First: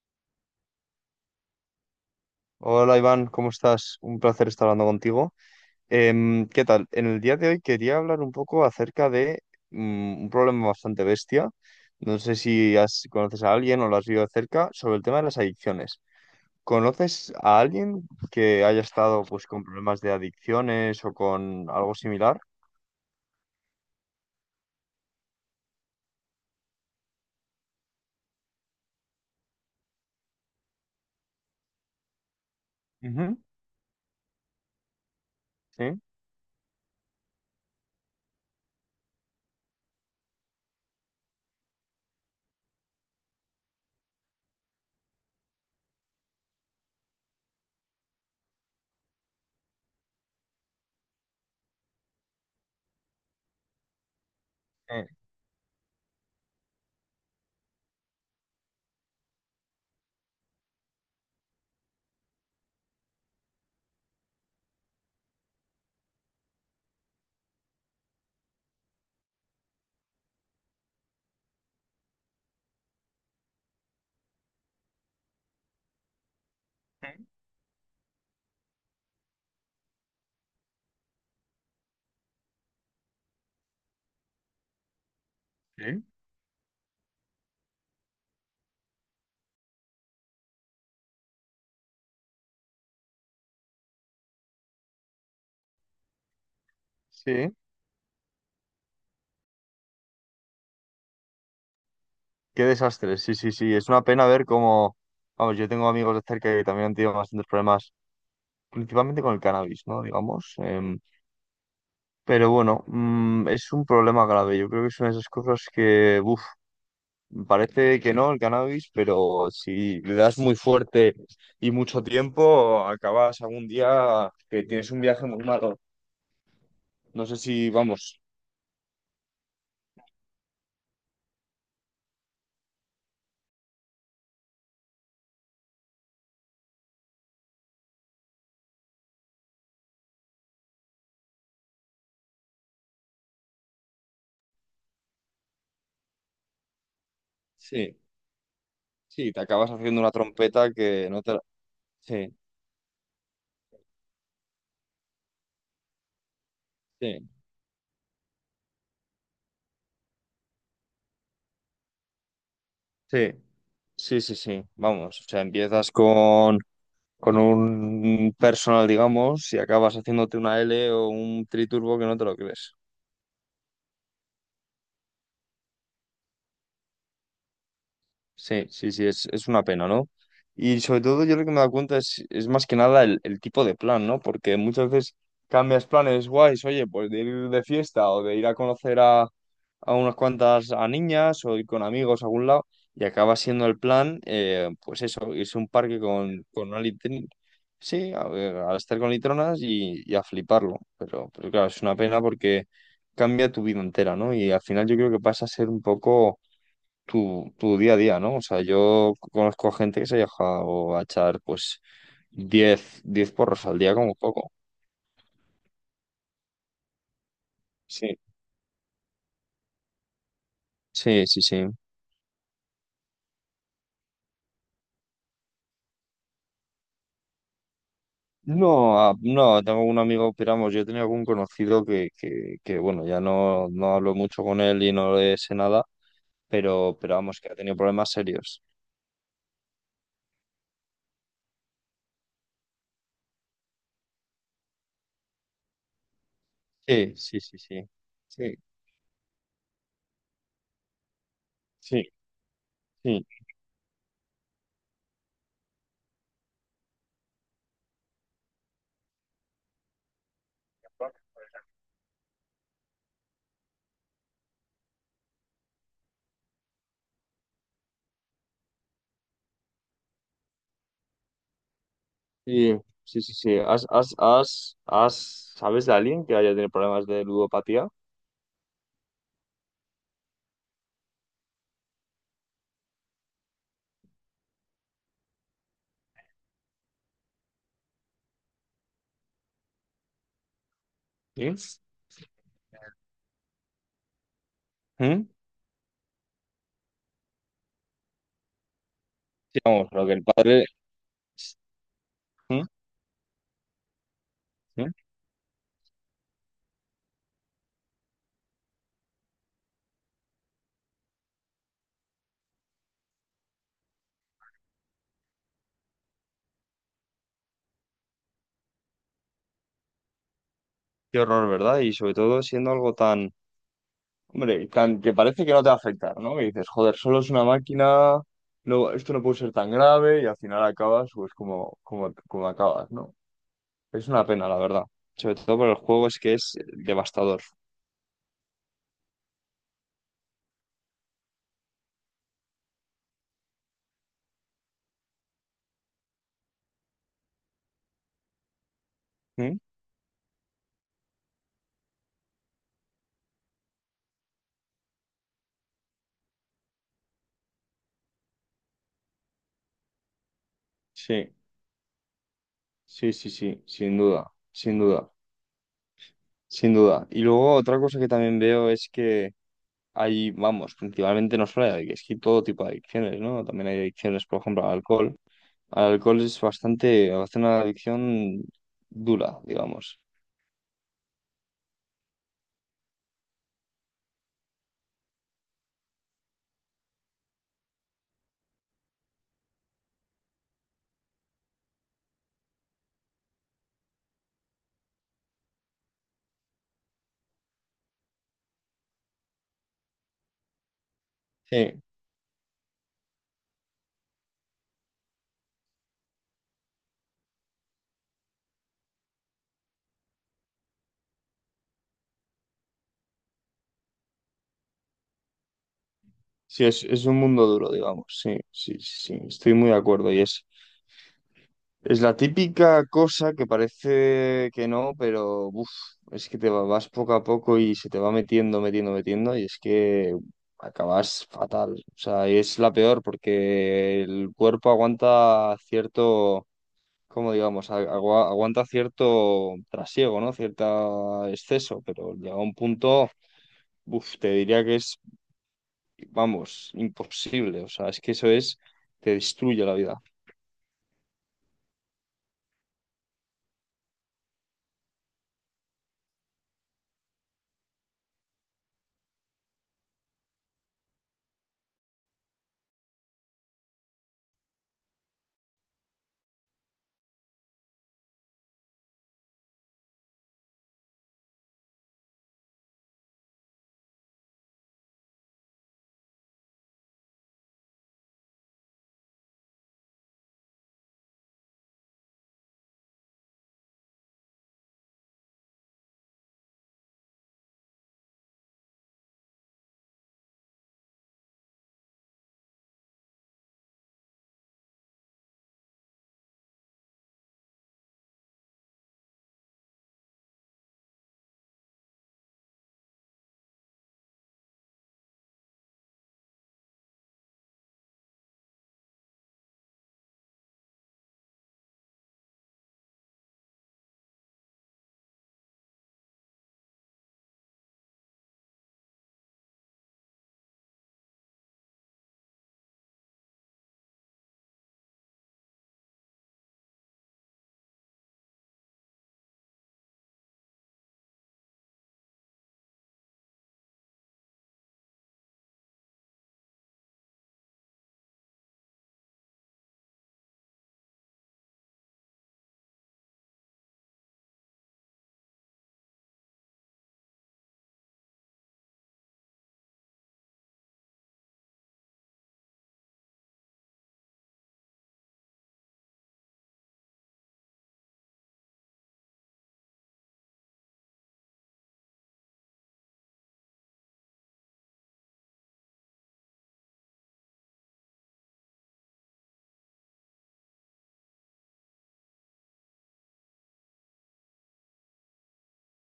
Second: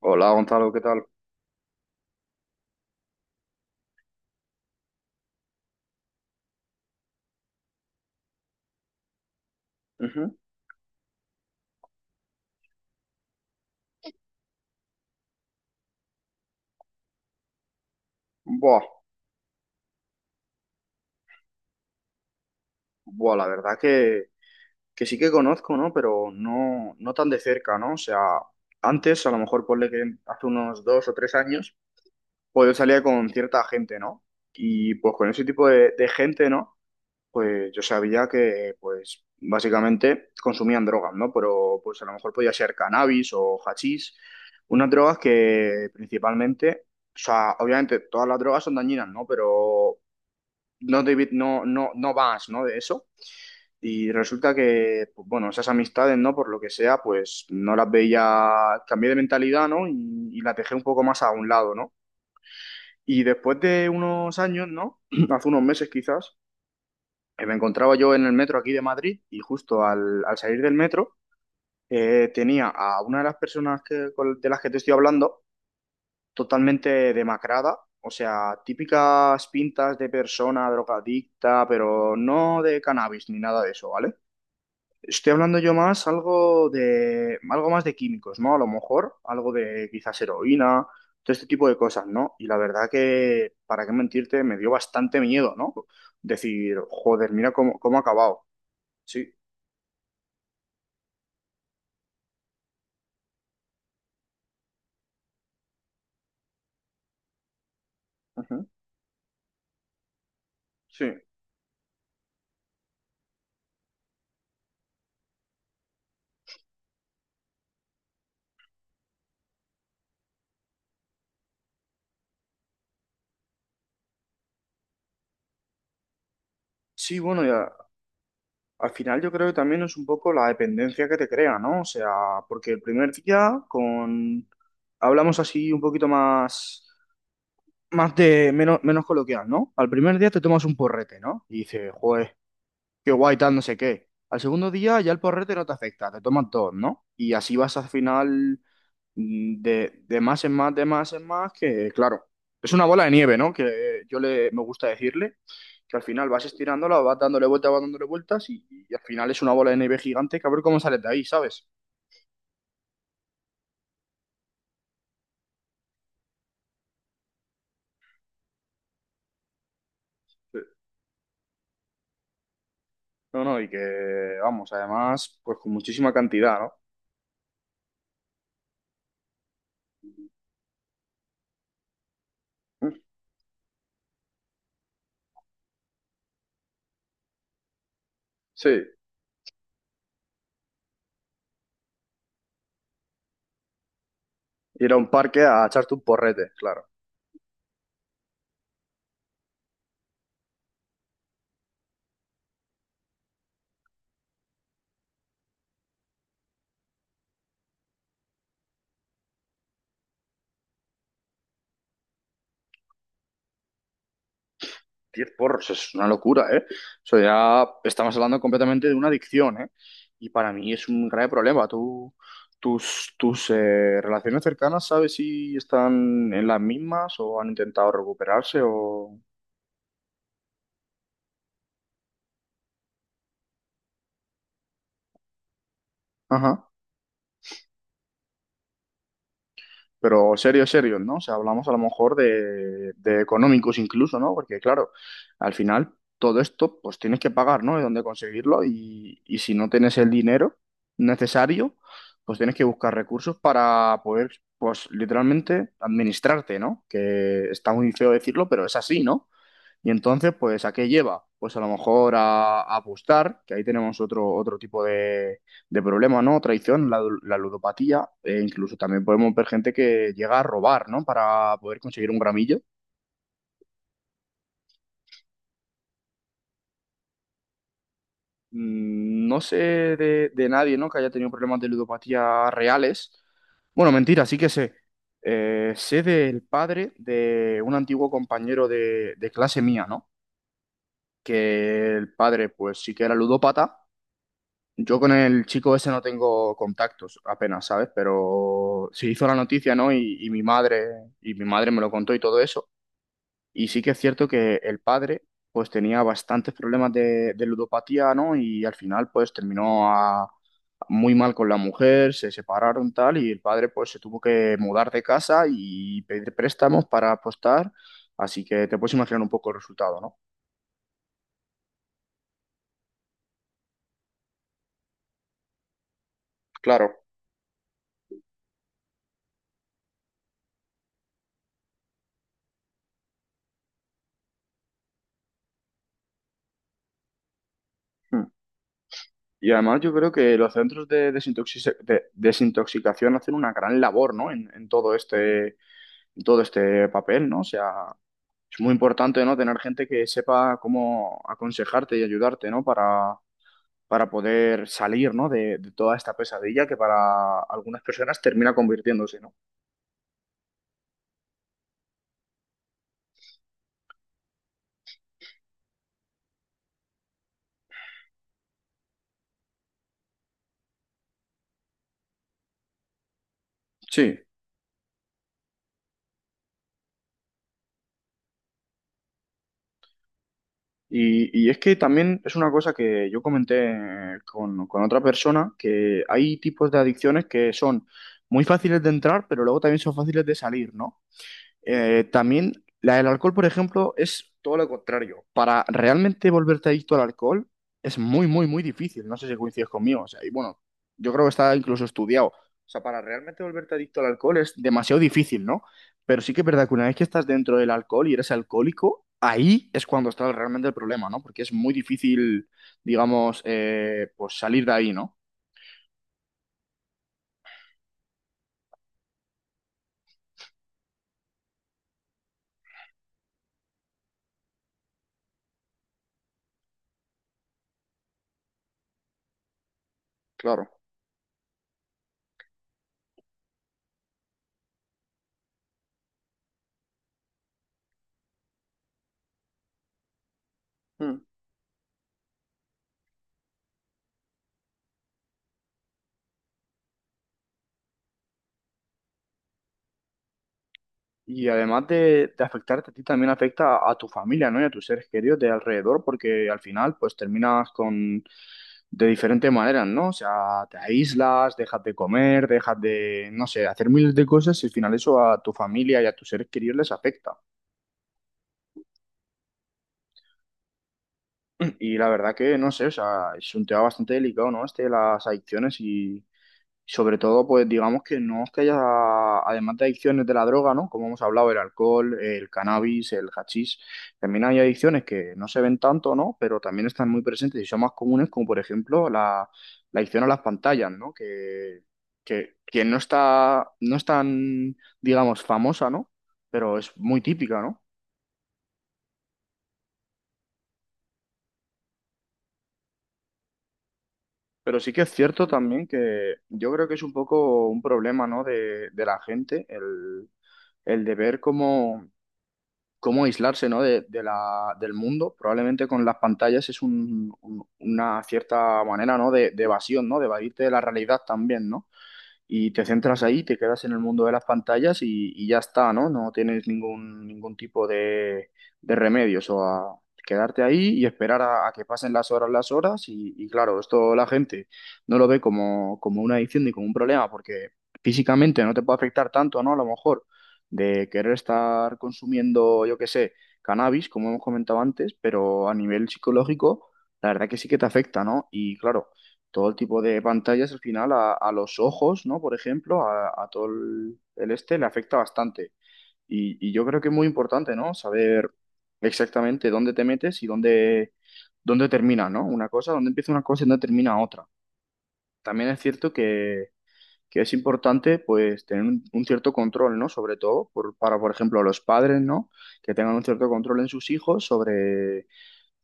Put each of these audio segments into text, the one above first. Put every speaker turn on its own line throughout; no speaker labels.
Hola Gonzalo, ¿qué tal?
Hola Iván, ¿cómo estás? Un placer estar hablando contigo. ¿Qué tal? En el día de hoy quería hablar un poco acerca de un
Ujú.
problema bastante bestia. No sé si conoces a alguien o lo has vivido de cerca sobre el tema de las adicciones. ¿Conoces a alguien que haya
Buah,
estado pues con problemas de adicciones o con algo similar?
buah, la verdad que sí que conozco, ¿no? Pero no tan de cerca, ¿no? O sea, antes, a lo mejor ponle que hace unos dos o tres años, pues yo salía con
Ujú.
cierta gente, ¿no? Y pues con ese tipo de,
Sí.
de gente, ¿no? Pues yo sabía que, pues, básicamente consumían drogas, ¿no? Pero pues a lo mejor podía ser cannabis o hachís, unas drogas que principalmente... O sea, obviamente todas las drogas son dañinas, ¿no? Pero no, David, no, no, no vas, ¿no? De eso. Y resulta
Eh,
que, pues, bueno, esas amistades, ¿no? Por lo que sea, pues no las veía, cambié de mentalidad, ¿no? Y las dejé un poco más a un lado, ¿no? Y después de unos años, ¿no? Hace unos meses quizás, me encontraba yo en el metro aquí de Madrid y justo al salir del metro tenía a una de las personas que, de las que te estoy hablando totalmente demacrada, o sea, típicas pintas de persona drogadicta, pero no de cannabis ni nada de eso, ¿vale? Estoy hablando yo
Sí.
más algo de algo más de químicos, ¿no? A lo mejor algo de quizás heroína, todo este tipo de cosas, ¿no? Y la verdad que, para qué mentirte, me dio bastante miedo, ¿no? Decir, joder, mira
Sí.
cómo, cómo ha acabado. Sí.
Qué desastre. Sí, sí, sí. Es una pena ver cómo, vamos, yo tengo amigos de cerca que también han tenido bastantes problemas
Ujú.
principalmente con el cannabis, ¿no? Digamos.
Sí.
Pero bueno, es un problema grave. Yo creo que es una de esas cosas que, uff, parece que no, el cannabis, pero si le das muy fuerte y mucho tiempo, acabas algún día que tienes un viaje muy malo.
Sí,
No sé
bueno,
si,
ya.
vamos,
Al final yo creo que también es un poco la dependencia que te crea, ¿no? O sea, porque el primer día con hablamos así un poquito más más de menos menos coloquial, ¿no? Al primer día te tomas un porrete, ¿no? Y dices, joder, qué guay tal, no sé qué. Al segundo día ya el porrete no te afecta, te tomas dos, ¿no? Y así vas al
sí,
final
sí, te acabas haciendo
de,
una
de más en
trompeta
más, de
que
más
no
en
te
más, que claro,
Sí,
es una bola de nieve, ¿no? Que yo le me gusta decirle que al final vas estirándola,
sí,
vas dándole vueltas y al final es una bola de nieve gigante que a ver cómo sales de ahí, ¿sabes?
sí, sí, sí, sí, vamos. O sea, empiezas con un personal, digamos, y acabas haciéndote
Sí.
una L o un triturbo que no te lo crees.
No, no, y que, vamos, además, pues con muchísima cantidad, ¿no?
Sí, sí, sí, es una pena, ¿no? Y sobre todo yo lo que me he dado cuenta es más que nada el tipo de plan, ¿no? Porque muchas veces cambias planes guays, oye, pues de ir de fiesta o de ir a
Sí.
conocer a unas cuantas a niñas o ir con amigos a algún lado y acaba siendo el plan,
Ir a
pues
un
eso,
parque
irse
a
a un
echarte
parque
un
con,
porrete,
con una
claro.
litrina. Sí, a ver, a estar con litronas y a fliparlo. Pero claro, es una pena porque cambia tu vida entera, ¿no? Y al final yo creo que pasa a ser un poco tu día a día, ¿no? O sea, yo conozco gente que se ha dejado a echar pues diez porros al día como poco.
10 porros, es una locura, ¿eh? Eso ya estamos
Sí.
hablando completamente de una adicción, ¿eh? Y para mí es un
Sí,
grave
sí,
problema.
sí.
Tú, tus relaciones cercanas, ¿sabes si están en las mismas o han intentado recuperarse
No,
o...
tengo un amigo, piramos, yo tenía algún conocido bueno, ya no hablo mucho con él y no le sé nada,
Ajá.
pero vamos, que ha tenido problemas serios.
Pero serio, serio, ¿no? O sea, hablamos a lo mejor de económicos incluso, ¿no? Porque claro, al final todo esto pues
Sí,
tienes que
sí, sí,
pagar, ¿no? De
sí.
dónde
Sí,
conseguirlo y si no tienes el dinero necesario,
sí,
pues tienes que buscar
sí.
recursos para poder, pues literalmente administrarte, ¿no? Que está muy feo decirlo, pero es así, ¿no? Y entonces, pues, ¿a qué lleva? Pues a lo mejor a apostar, que ahí tenemos otro, otro tipo de problema, ¿no? Traición, la ludopatía, e incluso también podemos ver gente que llega a robar, ¿no? Para poder conseguir un gramillo.
Sí, sí, sí, sí. ¿Sabes de alguien que haya tenido problemas de ludopatía?
No sé de nadie, ¿no? Que haya tenido problemas de ludopatía reales. Bueno, mentira, sí que sé. Sé del padre de un antiguo compañero de clase mía, ¿no?
Sí.
Que el padre, pues, sí que era ludópata. Yo con
¿Mm?
el chico ese no tengo contactos apenas, ¿sabes? Pero se hizo la
Sí,
noticia,
vamos,
¿no?
lo que
Y,
el
y mi
padre.
madre, y mi madre me lo contó y todo
¿Mm?
eso. Y sí que es cierto que el
¿Mm?
padre, pues tenía bastantes problemas de ludopatía, ¿no? Y al final, pues muy mal con la mujer, se separaron tal, y el padre, pues se tuvo que mudar de casa y pedir préstamos para apostar. Así que te puedes imaginar un poco el resultado, ¿no?
Qué horror, ¿verdad? Y sobre todo siendo algo tan, hombre, tan que parece que no te va a afectar, ¿no? Que dices,
Claro.
joder, solo es una máquina, no, esto no puede ser tan grave y al final acabas pues como acabas, ¿no? Es una pena, la verdad. Sobre todo por el juego es que es devastador.
Y además yo creo que los centros de desintoxicación hacen una gran labor, ¿no? En todo este, en todo este papel, ¿no? O sea, es muy importante, ¿no?
¿Mm?
Tener gente que sepa cómo aconsejarte y ayudarte, ¿no? Para poder salir, ¿no? De toda esta pesadilla que para algunas personas termina convirtiéndose, ¿no?
Sí, sí, sí, sí, sin duda, sin duda, sin duda. Y luego otra cosa que también veo es que hay, vamos, principalmente no solo hay, es que todo tipo de adicciones, ¿no? También hay
Sí.
adicciones, por ejemplo, al alcohol. Al alcohol es bastante, hace una adicción dura, digamos.
Y es que también es una cosa que yo comenté con otra persona, que hay tipos de adicciones que son muy fáciles de entrar, pero luego también son fáciles de salir, ¿no? También la del alcohol, por ejemplo, es todo lo contrario. Para realmente volverte adicto al alcohol es muy, muy, muy difícil. No sé si coincides conmigo. O sea, y bueno, yo creo que está
Sí,
incluso estudiado. O sea, para realmente volverte adicto al alcohol es demasiado difícil, ¿no? Pero sí que es verdad que una vez que estás dentro del alcohol y eres alcohólico, ahí es cuando está realmente el problema, ¿no? Porque es muy difícil, digamos, pues salir de ahí, ¿no?
sí, es un mundo duro, digamos. Sí, sí, sí, sí, estoy muy de acuerdo. Y es la típica cosa que parece que no, pero uf, es que te vas poco a poco y se te va metiendo, metiendo, metiendo, y es que
Claro.
acabas fatal. O sea, y es la peor porque el cuerpo aguanta cierto, como digamos, aguanta cierto trasiego, ¿no?
Mm.
Cierto exceso, pero llega un punto, uf, te diría que es, vamos, imposible. O sea, es que eso es, te destruye la vida.
Y además de afectarte a ti, también afecta a tu familia, ¿no? Y a tus seres queridos de alrededor, porque al final, pues terminas con de diferentes maneras, ¿no? O sea, te aíslas, dejas de comer, dejas de, no sé, hacer miles de cosas y al final eso a tu familia y a tus seres queridos les afecta. Y la verdad que, no sé, o sea, es un tema bastante delicado, ¿no? Este de las adicciones y, sobre todo, pues digamos que no es que haya, además de adicciones de la droga, ¿no? Como hemos hablado, el alcohol, el cannabis, el hachís, también hay adicciones que no se ven tanto, ¿no? Pero también están muy presentes y son más comunes, como por ejemplo la, la adicción a las pantallas, ¿no? Que no está, no es tan, digamos, famosa, ¿no? Pero es muy típica, ¿no? Pero sí que es cierto también que yo creo que es un poco un problema, ¿no? De la gente, el de ver cómo cómo aislarse, ¿no? De la, del mundo. Probablemente con las pantallas es una cierta manera, ¿no? De evasión, ¿no? De evadirte de la realidad también, ¿no? Y te centras ahí, te quedas en el mundo de las pantallas y ya está, ¿no? No tienes ningún, ningún tipo de remedios o a quedarte ahí y esperar a que pasen las horas y claro, esto la gente no lo ve como, como una adicción ni como un problema porque físicamente no te puede afectar tanto, ¿no? A lo mejor de querer estar consumiendo, yo qué sé, cannabis, como hemos comentado antes, pero a nivel psicológico, la verdad que sí que te afecta, ¿no? Y claro todo el tipo de pantallas al final a los ojos, ¿no? Por ejemplo, a todo el este le afecta bastante. Y yo creo que es muy importante, ¿no? Saber exactamente dónde te metes y dónde, dónde termina, ¿no? Una cosa, dónde empieza una cosa y dónde termina otra. También es cierto que es importante, pues, tener un cierto control, ¿no? Sobre todo para, por ejemplo, los padres, ¿no? Que tengan un cierto control en sus hijos sobre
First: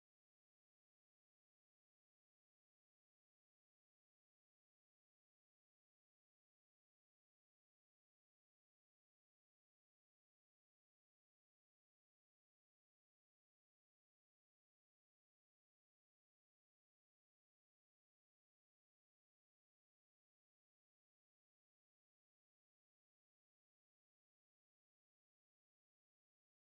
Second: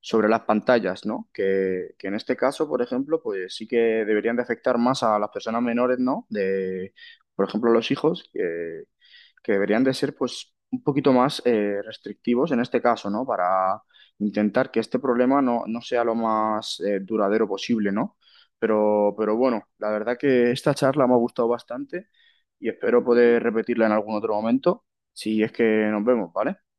sobre las pantallas, ¿no? Que en este caso, por ejemplo, pues sí que deberían de afectar más a las personas menores, ¿no? De, por ejemplo, los hijos, que deberían de ser, pues, un poquito más restrictivos en este caso, ¿no? Para intentar que este problema no, no sea lo más duradero posible, ¿no? Pero bueno, la verdad que esta charla me ha gustado bastante y espero poder repetirla en algún otro momento, si es que nos vemos, ¿vale?